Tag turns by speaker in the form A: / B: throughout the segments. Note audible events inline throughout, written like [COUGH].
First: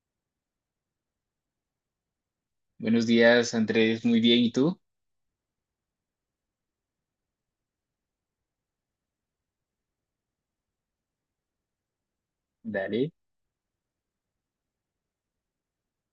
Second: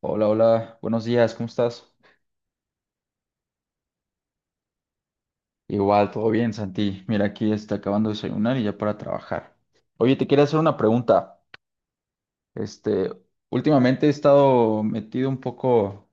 A: Hola, hola, buenos días, ¿cómo estás?
B: Buenos días, Andrés. Muy bien. ¿Y tú?
A: Igual, todo bien, Santi. Mira, aquí está acabando de desayunar y ya para trabajar. Oye, te quería hacer una pregunta. Este,
B: Dale.
A: últimamente he estado metido un poco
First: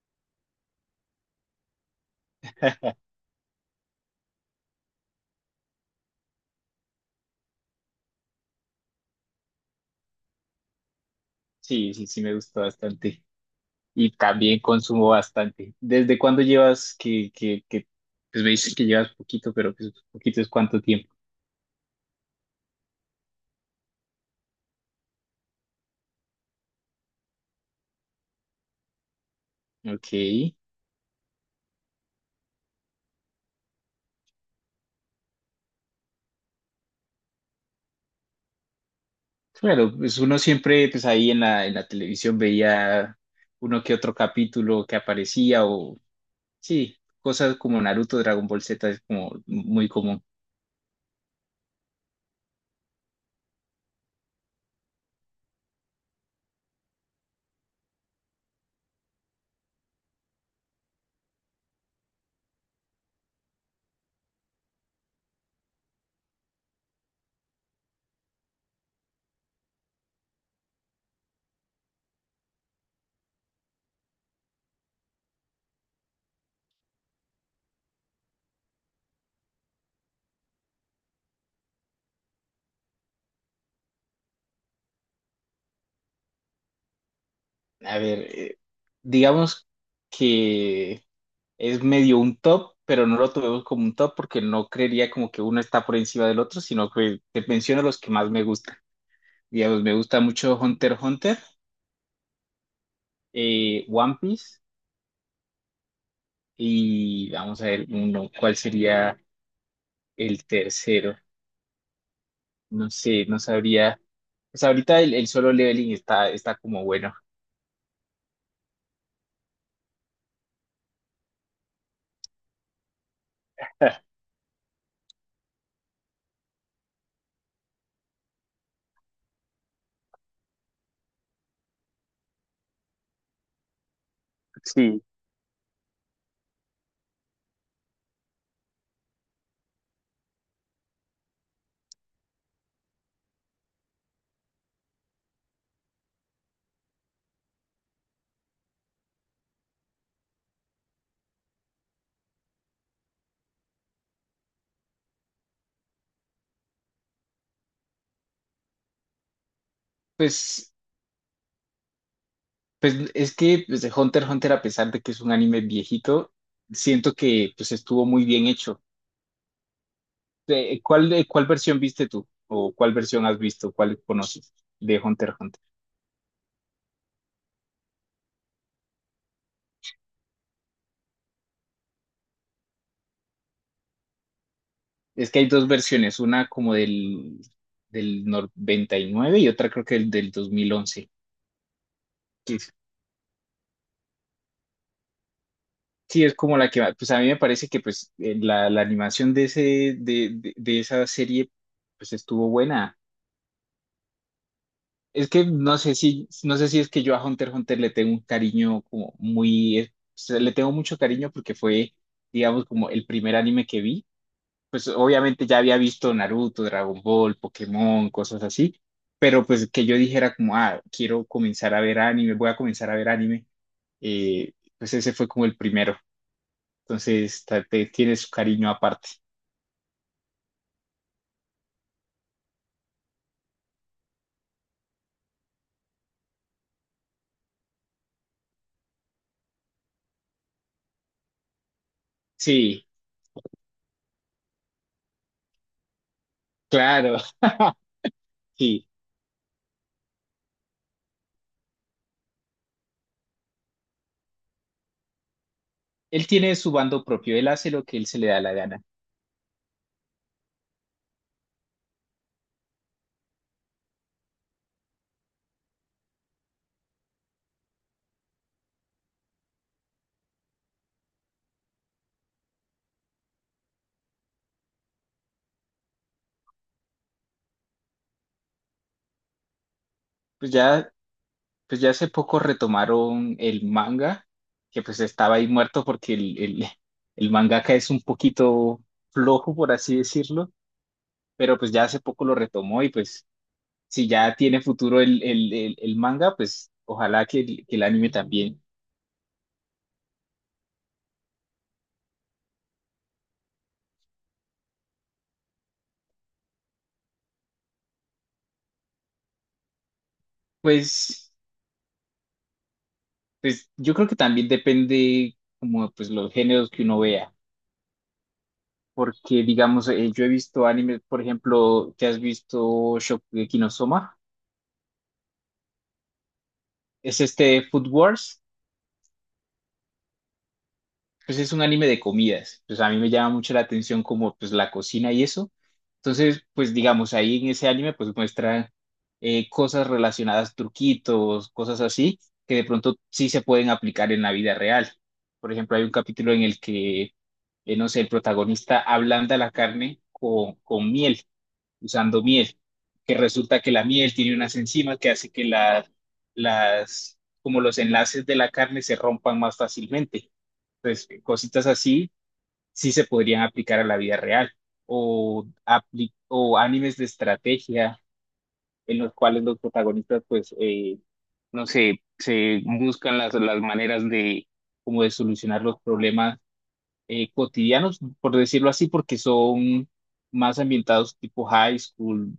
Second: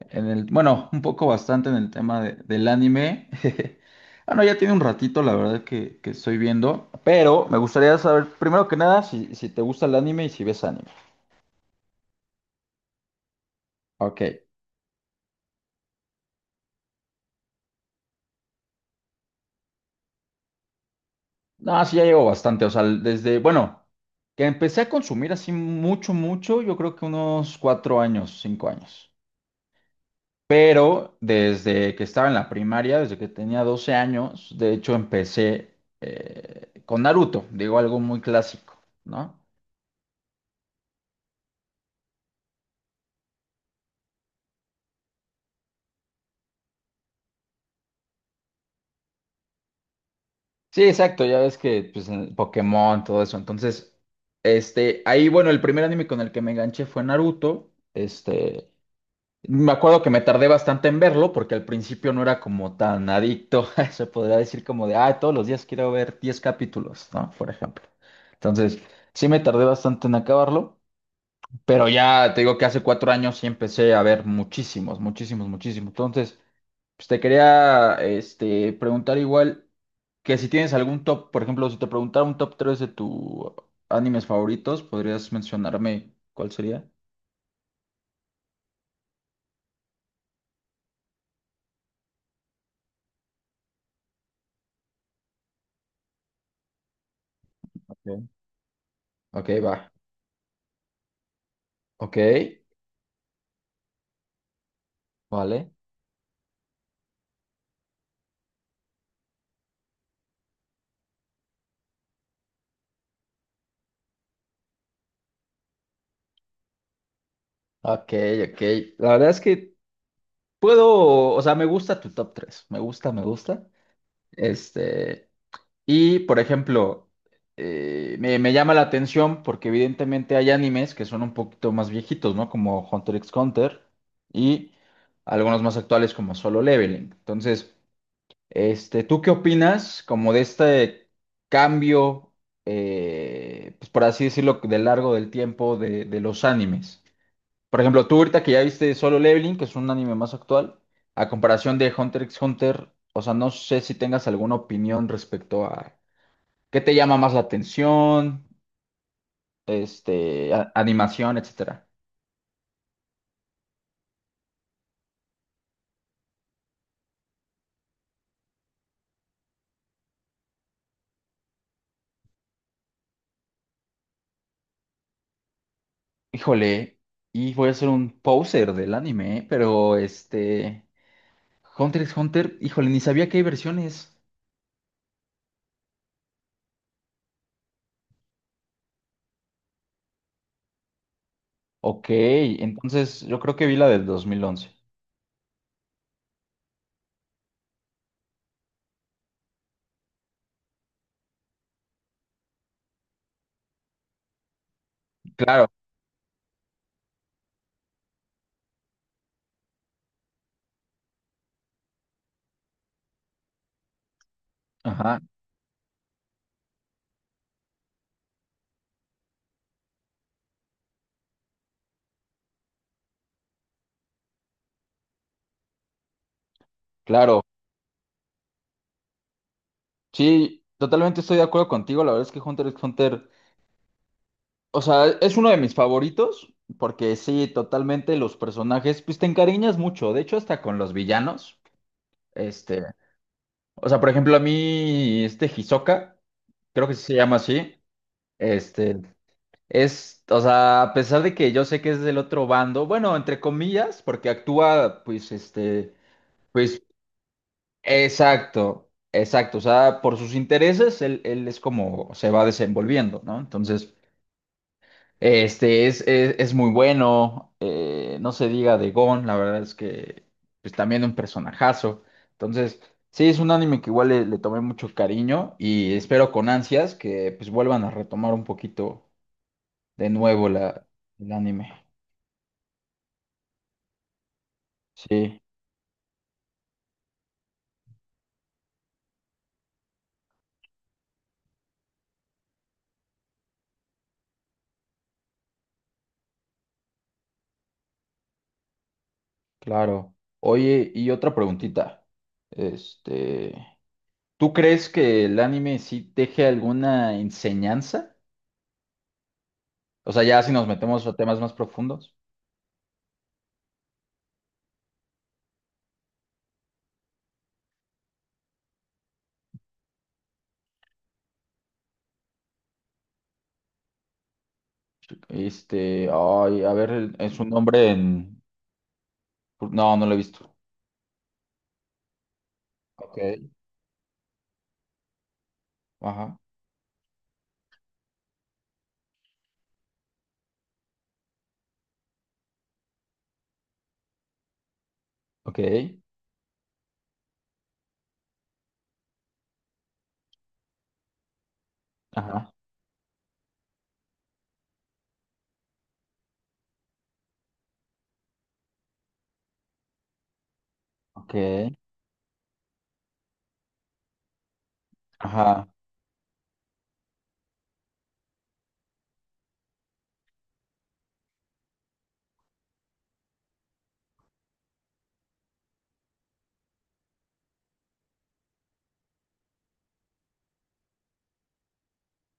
A: en bueno, un poco bastante en el tema del
B: [LAUGHS]
A: anime. [LAUGHS] Bueno, ya tiene un ratito, la verdad, que estoy viendo, pero me gustaría saber, primero que nada, si te gusta el anime y si ves anime.
B: Sí, me gustó bastante. Y
A: Ok.
B: también consumo bastante. ¿Desde cuándo llevas pues me dices que llevas poquito, pero pues poquito es cuánto tiempo?
A: No, sí, ya llevo bastante. O sea, desde, bueno, que empecé a consumir así mucho, mucho, yo creo que unos cuatro años, cinco años.
B: Ok.
A: Pero desde que estaba en la primaria, desde que tenía 12 años, de hecho empecé con Naruto, digo algo muy clásico, ¿no?
B: Claro, pues uno siempre, pues ahí en la televisión veía uno que otro capítulo que aparecía o, sí, cosas como Naruto, Dragon Ball Z es como muy común.
A: Sí, exacto, ya ves que, pues, el Pokémon, todo eso. Entonces, ahí, bueno, el primer anime con el que me enganché fue Naruto. Este. Me acuerdo que me tardé bastante en verlo porque al principio no era como tan adicto, [LAUGHS] se podría decir como de, ah, todos los días quiero ver 10 capítulos, ¿no? Por ejemplo. Entonces, sí me tardé bastante en acabarlo, pero ya te digo que hace cuatro años sí empecé a ver muchísimos, muchísimos, muchísimos. Entonces, pues te quería preguntar igual que si tienes algún top, por ejemplo, si te preguntara un top 3 de tus animes favoritos, ¿podrías mencionarme cuál sería?
B: A ver, digamos que... es medio un top, pero no lo tomemos como un top porque no creería como que uno está por encima del otro, sino que te menciono los que
A: Ok.
B: más me gustan.
A: Ok,
B: Digamos,
A: va.
B: me gusta mucho Hunter x Hunter,
A: Ok,
B: One Piece
A: vale.
B: y vamos a ver uno, ¿cuál sería el tercero? No sé, no sabría. Pues ahorita el solo leveling está como bueno.
A: Ok, ok. La verdad es que puedo, o sea, me gusta tu top 3. Me gusta, me gusta. Este, y por ejemplo, me llama la atención porque evidentemente hay animes que son un poquito más viejitos, ¿no? Como Hunter x Hunter y
B: Sí.
A: algunos más actuales como Solo Leveling. Entonces, ¿tú qué opinas como de este cambio, pues por así decirlo, de largo del tiempo de los animes? Por ejemplo, tú ahorita que ya viste Solo Leveling, que es un anime más actual, a comparación de Hunter x Hunter, o sea, no sé si tengas alguna opinión respecto a qué te llama más la atención,
B: Pues,
A: animación, etcétera.
B: pues es que pues, Hunter x Hunter, a pesar de que es un anime viejito, siento que pues estuvo muy bien hecho. ¿Cuál, cuál versión viste tú? ¿O cuál versión has visto? ¿Cuál conoces de Hunter x Hunter?
A: Híjole, y voy a ser un poser del anime, ¿eh? Pero Hunter x Hunter, híjole, ni sabía que hay versiones.
B: Es que hay dos versiones, una como del 99 y nueve y otra creo que el del 2011.
A: Ok,
B: que es-
A: entonces yo creo que vi la del 2011.
B: sí, es como la que, pues a mí me parece que pues la animación de, ese, de esa serie pues estuvo buena. Es que
A: Claro,
B: no sé si, no sé si es que yo a Hunter x Hunter le tengo un cariño como muy, o sea, le tengo mucho cariño porque fue, digamos, como el primer anime que vi, pues
A: ajá,
B: obviamente ya había visto Naruto, Dragon Ball, Pokémon, cosas así, pero pues que yo dijera como, ah, quiero comenzar a ver anime, voy a comenzar a ver anime, eh, pues ese fue como el primero.
A: claro.
B: Entonces tiene su cariño aparte.
A: Sí, totalmente estoy de acuerdo contigo. La verdad es que Hunter x Hunter, o sea, es uno de mis favoritos, porque sí, totalmente los personajes, pues te encariñas mucho, de hecho hasta con los villanos. Este,
B: Sí,
A: o sea, por ejemplo, a mí este Hisoka, creo que sí se
B: claro.
A: llama
B: [LAUGHS]
A: así,
B: Sí.
A: este, es, o sea, a pesar de que yo sé que es del otro bando, bueno, entre comillas, porque actúa, pues,
B: Él tiene su
A: pues,
B: bando propio, él hace lo que él se le da la gana.
A: exacto, exacto, o sea, por sus intereses, él es como se va desenvolviendo, ¿no? Entonces... es muy bueno, no se diga de Gon, la verdad es que pues también un personajazo. Entonces, sí, es un anime que igual le tomé mucho cariño y espero con ansias que pues vuelvan a retomar un poquito de nuevo
B: Pues ya,
A: el
B: pues
A: anime.
B: ya hace poco retomaron el manga, que pues estaba
A: Sí,
B: ahí muerto porque el mangaka es un poquito flojo, por así decirlo, pero pues ya hace poco lo retomó y pues si ya tiene futuro el manga, pues ojalá que, el anime también.
A: claro. Oye, y otra preguntita. Este, ¿Tú crees que el anime sí deje alguna enseñanza? O sea, ya si nos metemos a
B: Pues,
A: temas más profundos.
B: pues yo creo que también depende como pues los géneros que uno vea, porque digamos, yo he visto animes, por ejemplo, ¿te has visto Shokugeki no Soma?
A: Este, ay, a ver,
B: Es
A: es un
B: este Food
A: nombre en...
B: Wars.
A: No, no lo he visto.
B: Pues es un anime de comidas, pues a mí me
A: Ok.
B: llama mucho la atención como pues la cocina y eso.
A: Ajá.
B: Entonces, pues digamos, ahí en ese anime pues muestra cosas relacionadas, truquitos, cosas así, que de pronto sí se pueden aplicar en la vida real. Por
A: Ok.
B: ejemplo, hay un capítulo en el que, no sé, el protagonista ablanda la carne con miel usando
A: Ajá.
B: miel, que resulta que la miel tiene unas enzimas que hace que las, como los enlaces de la carne se rompan más fácilmente. Entonces,
A: Ok.
B: cositas así sí se podrían aplicar a la vida real o,
A: Ajá.
B: o animes de estrategia en los cuales los protagonistas, pues, no sé, se buscan las maneras de, como de solucionar los problemas cotidianos, por decirlo así, porque son más ambientados tipo high school,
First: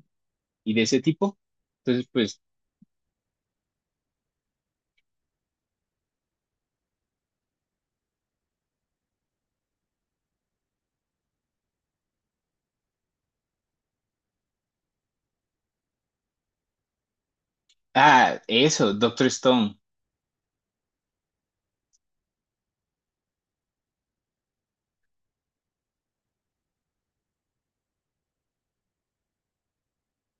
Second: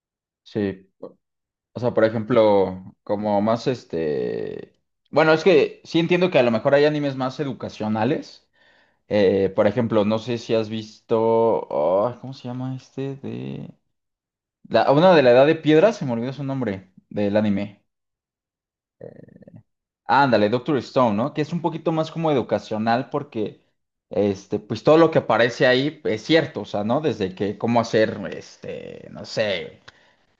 B: y de
A: Sí.
B: ese tipo.
A: O sea, por
B: Entonces, pues,
A: ejemplo, como más este... Bueno, es que sí entiendo que a lo mejor hay animes más educacionales. Por ejemplo, no sé si has visto... Oh, ¿cómo se llama este? De... La... Una de la Edad de Piedra, se me olvidó su nombre del anime.
B: ah, eso, Doctor Stone,
A: Ándale, Doctor Stone, ¿no? Que es un poquito más como educacional porque, pues todo lo que aparece ahí es cierto, o sea, ¿no? Desde que cómo hacer, no sé,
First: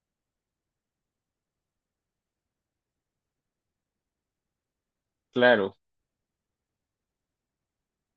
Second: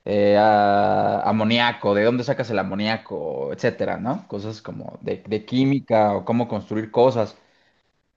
A: amoníaco, de dónde sacas el amoníaco, etcétera, ¿no? Cosas como de
B: claro.
A: química o cómo construir cosas.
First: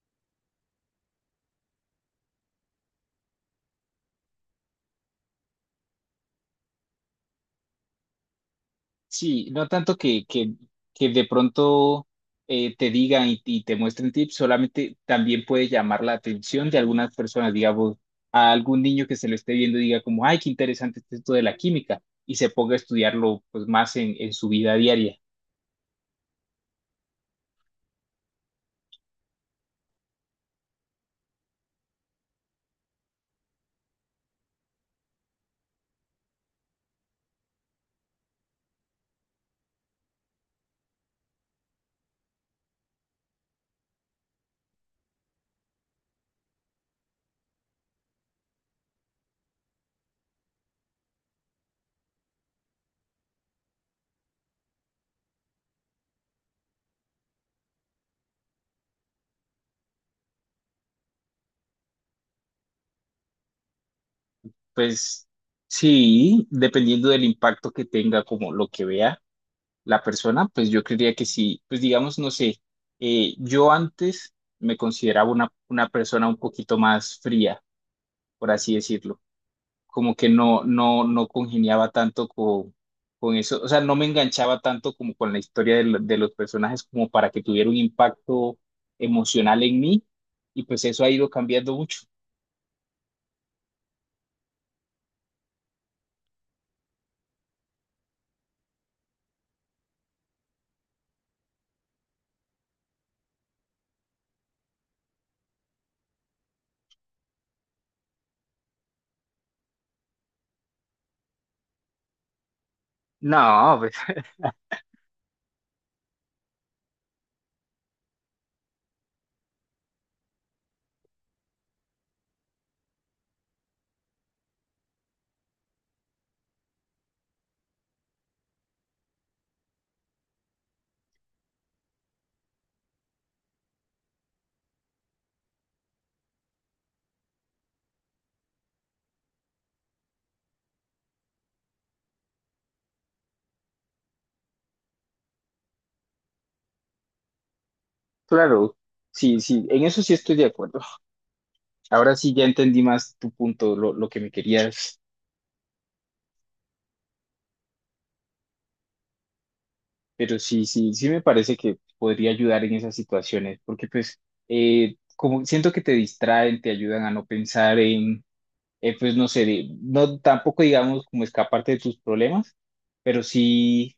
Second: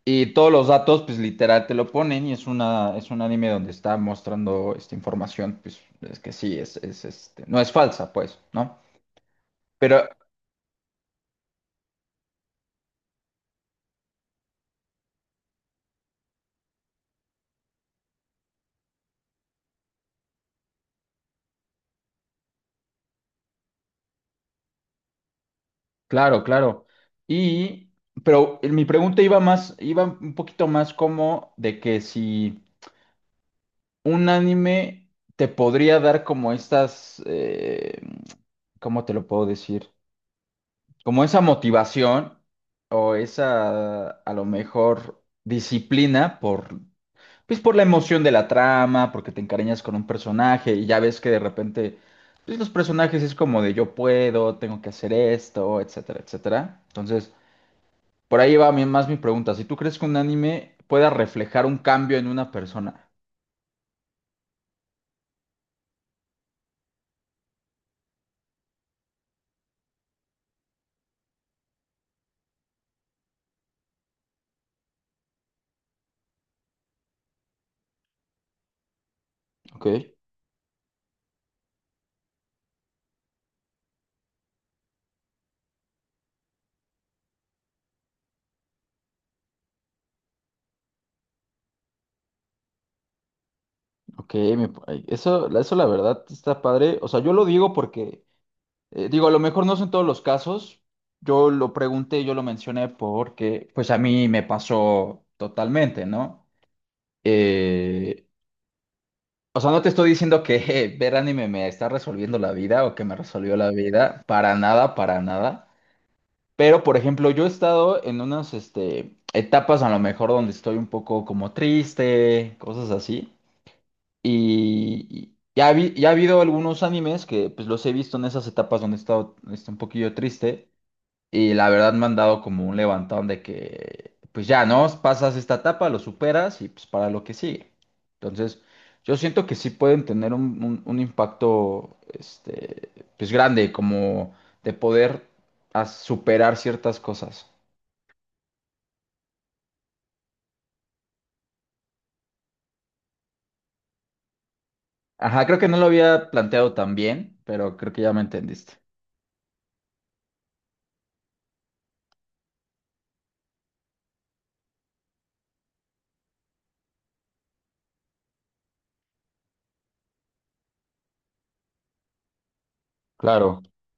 A: Y todos los datos, pues literal te lo ponen y es una, es un anime donde está mostrando esta información, pues es que sí, no es falsa, pues, ¿no?
B: Sí, no tanto
A: Pero
B: que de pronto te digan y te muestren tips, solamente también puede llamar la atención de algunas personas, digamos, a algún niño que se lo esté viendo y diga como, ay, qué interesante es esto de la química, y se ponga a estudiarlo pues más en su vida diaria.
A: claro, claro. Y, pero mi pregunta iba más, iba un poquito más como de que si un anime te podría dar como estas, ¿cómo te lo puedo decir? Como esa motivación o esa, a lo mejor, disciplina pues por la emoción de la trama, porque te encariñas con un personaje y ya ves que de repente, pues los personajes es como de yo puedo, tengo que hacer esto, etcétera, etcétera. Entonces... Por ahí va más mi pregunta. Si tú crees que un anime pueda reflejar un cambio en una persona.
B: Pues sí, dependiendo del impacto que tenga, como lo que vea la persona, pues yo creería que sí, pues digamos, no sé, yo antes me consideraba una persona un poquito más fría, por así decirlo,
A: Ok,
B: como que no congeniaba tanto con eso, o sea, no me enganchaba tanto como con la historia de, de los personajes como para que tuviera un impacto emocional en mí, y pues eso ha ido cambiando mucho.
A: ok, ay, eso, eso la verdad está padre. O sea, yo lo digo porque, digo, a lo mejor no son todos los casos. Yo lo pregunté, yo lo mencioné porque, pues a mí me pasó totalmente, ¿no? Eh, o sea, no te estoy diciendo que [LAUGHS] ver anime me está resolviendo la vida o que me resolvió la
B: No, pues
A: vida.
B: [LAUGHS]
A: Para nada, para nada. Pero, por ejemplo, yo he estado en unas, etapas a lo mejor donde estoy un poco como triste, cosas así. Ya ha habido algunos animes que pues los he visto en esas etapas donde he estado un poquillo triste. Y la verdad me han dado como un levantón de que, pues ya, ¿no? Pasas esta etapa, lo superas y pues para lo que sigue. Entonces, yo siento que sí pueden tener un impacto, pues grande, como de poder superar ciertas cosas.
B: claro, sí, sí, en eso sí estoy de acuerdo. Ahora sí ya entendí más tu punto, lo que me querías.
A: Ajá, creo que no lo había planteado tan bien, pero creo que ya me entendiste.
B: Pero sí, sí me parece que podría ayudar en esas situaciones, porque pues como siento que te distraen, te ayudan a no pensar en, pues no sé, no tampoco digamos como escaparte de tus problemas, pero
A: Claro,
B: sí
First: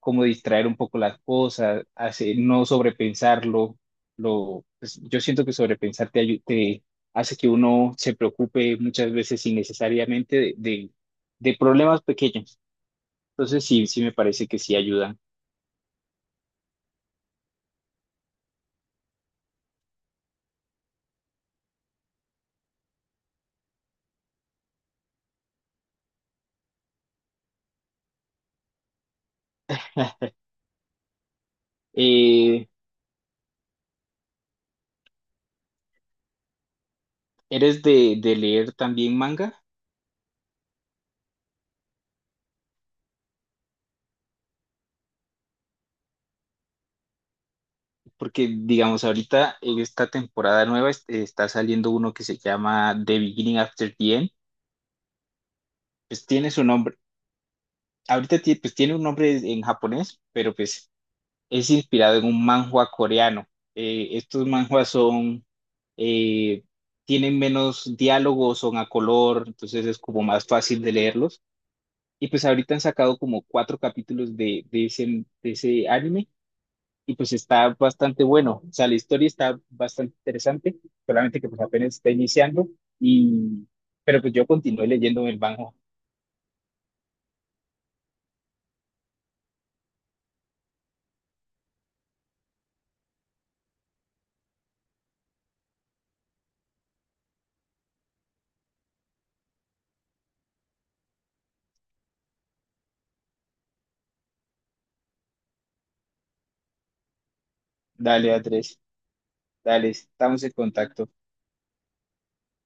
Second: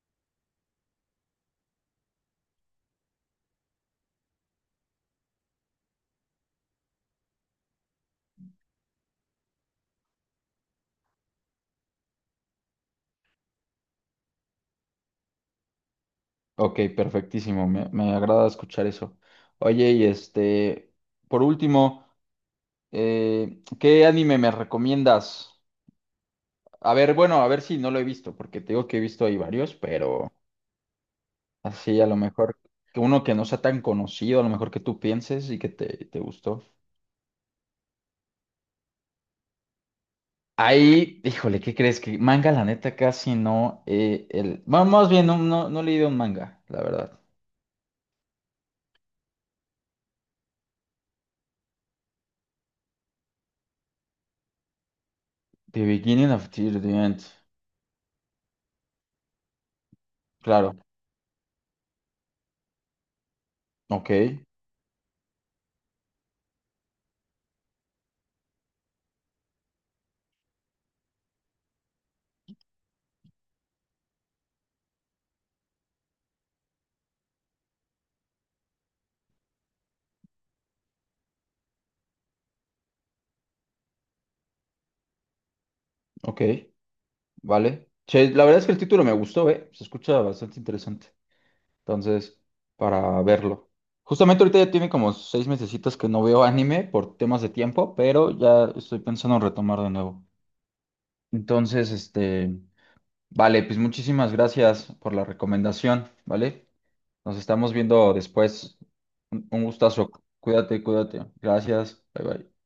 B: como distraer un poco las cosas, hace, no sobrepensarlo, lo, pues, yo siento que sobrepensar te, te hace que uno se preocupe muchas veces innecesariamente de problemas pequeños. Entonces sí, sí me parece que sí ayudan.
A: ok, perfectísimo. Me agrada escuchar eso. Oye, y por último, ¿qué anime me recomiendas? A ver, bueno, a ver si no lo he visto, porque te digo que he visto ahí varios, pero así a lo mejor
B: Eh,
A: que uno que no sea tan conocido, a lo mejor que tú pienses y que te gustó.
B: ¿Eres de leer también manga?
A: Ahí, híjole, ¿qué crees? Que manga, la neta, casi no. El... Bueno, más bien, no he leído un manga, la verdad.
B: Porque, digamos, ahorita en esta temporada nueva está saliendo uno que se llama The Beginning After the End.
A: The
B: Pues
A: Beginning of
B: tiene su
A: Till the
B: nombre,
A: End.
B: ahorita pues tiene un nombre en japonés, pero
A: Claro.
B: pues es inspirado en un manhwa coreano.
A: Ok,
B: Estos manhwas son, eh, tienen menos diálogos, son a color, entonces es como más fácil de leerlos. Y pues ahorita han sacado como cuatro capítulos de, de ese anime y pues está bastante bueno. O sea, la historia está bastante interesante, solamente que pues apenas está iniciando y pero pues yo continué leyendo el banjo.
A: ok, vale. Che, la verdad es que el título me gustó, ¿eh? Se escucha bastante interesante. Entonces, para verlo. Justamente ahorita ya tiene como seis mesecitos que no veo anime por temas de tiempo, pero ya estoy pensando en retomar de nuevo. Entonces, vale, pues muchísimas gracias por la recomendación, ¿vale? Nos estamos viendo
B: Dale,
A: después.
B: Andrés,
A: Un
B: dale,
A: gustazo.
B: estamos en
A: Cuídate,
B: contacto.
A: cuídate. Gracias. Bye bye.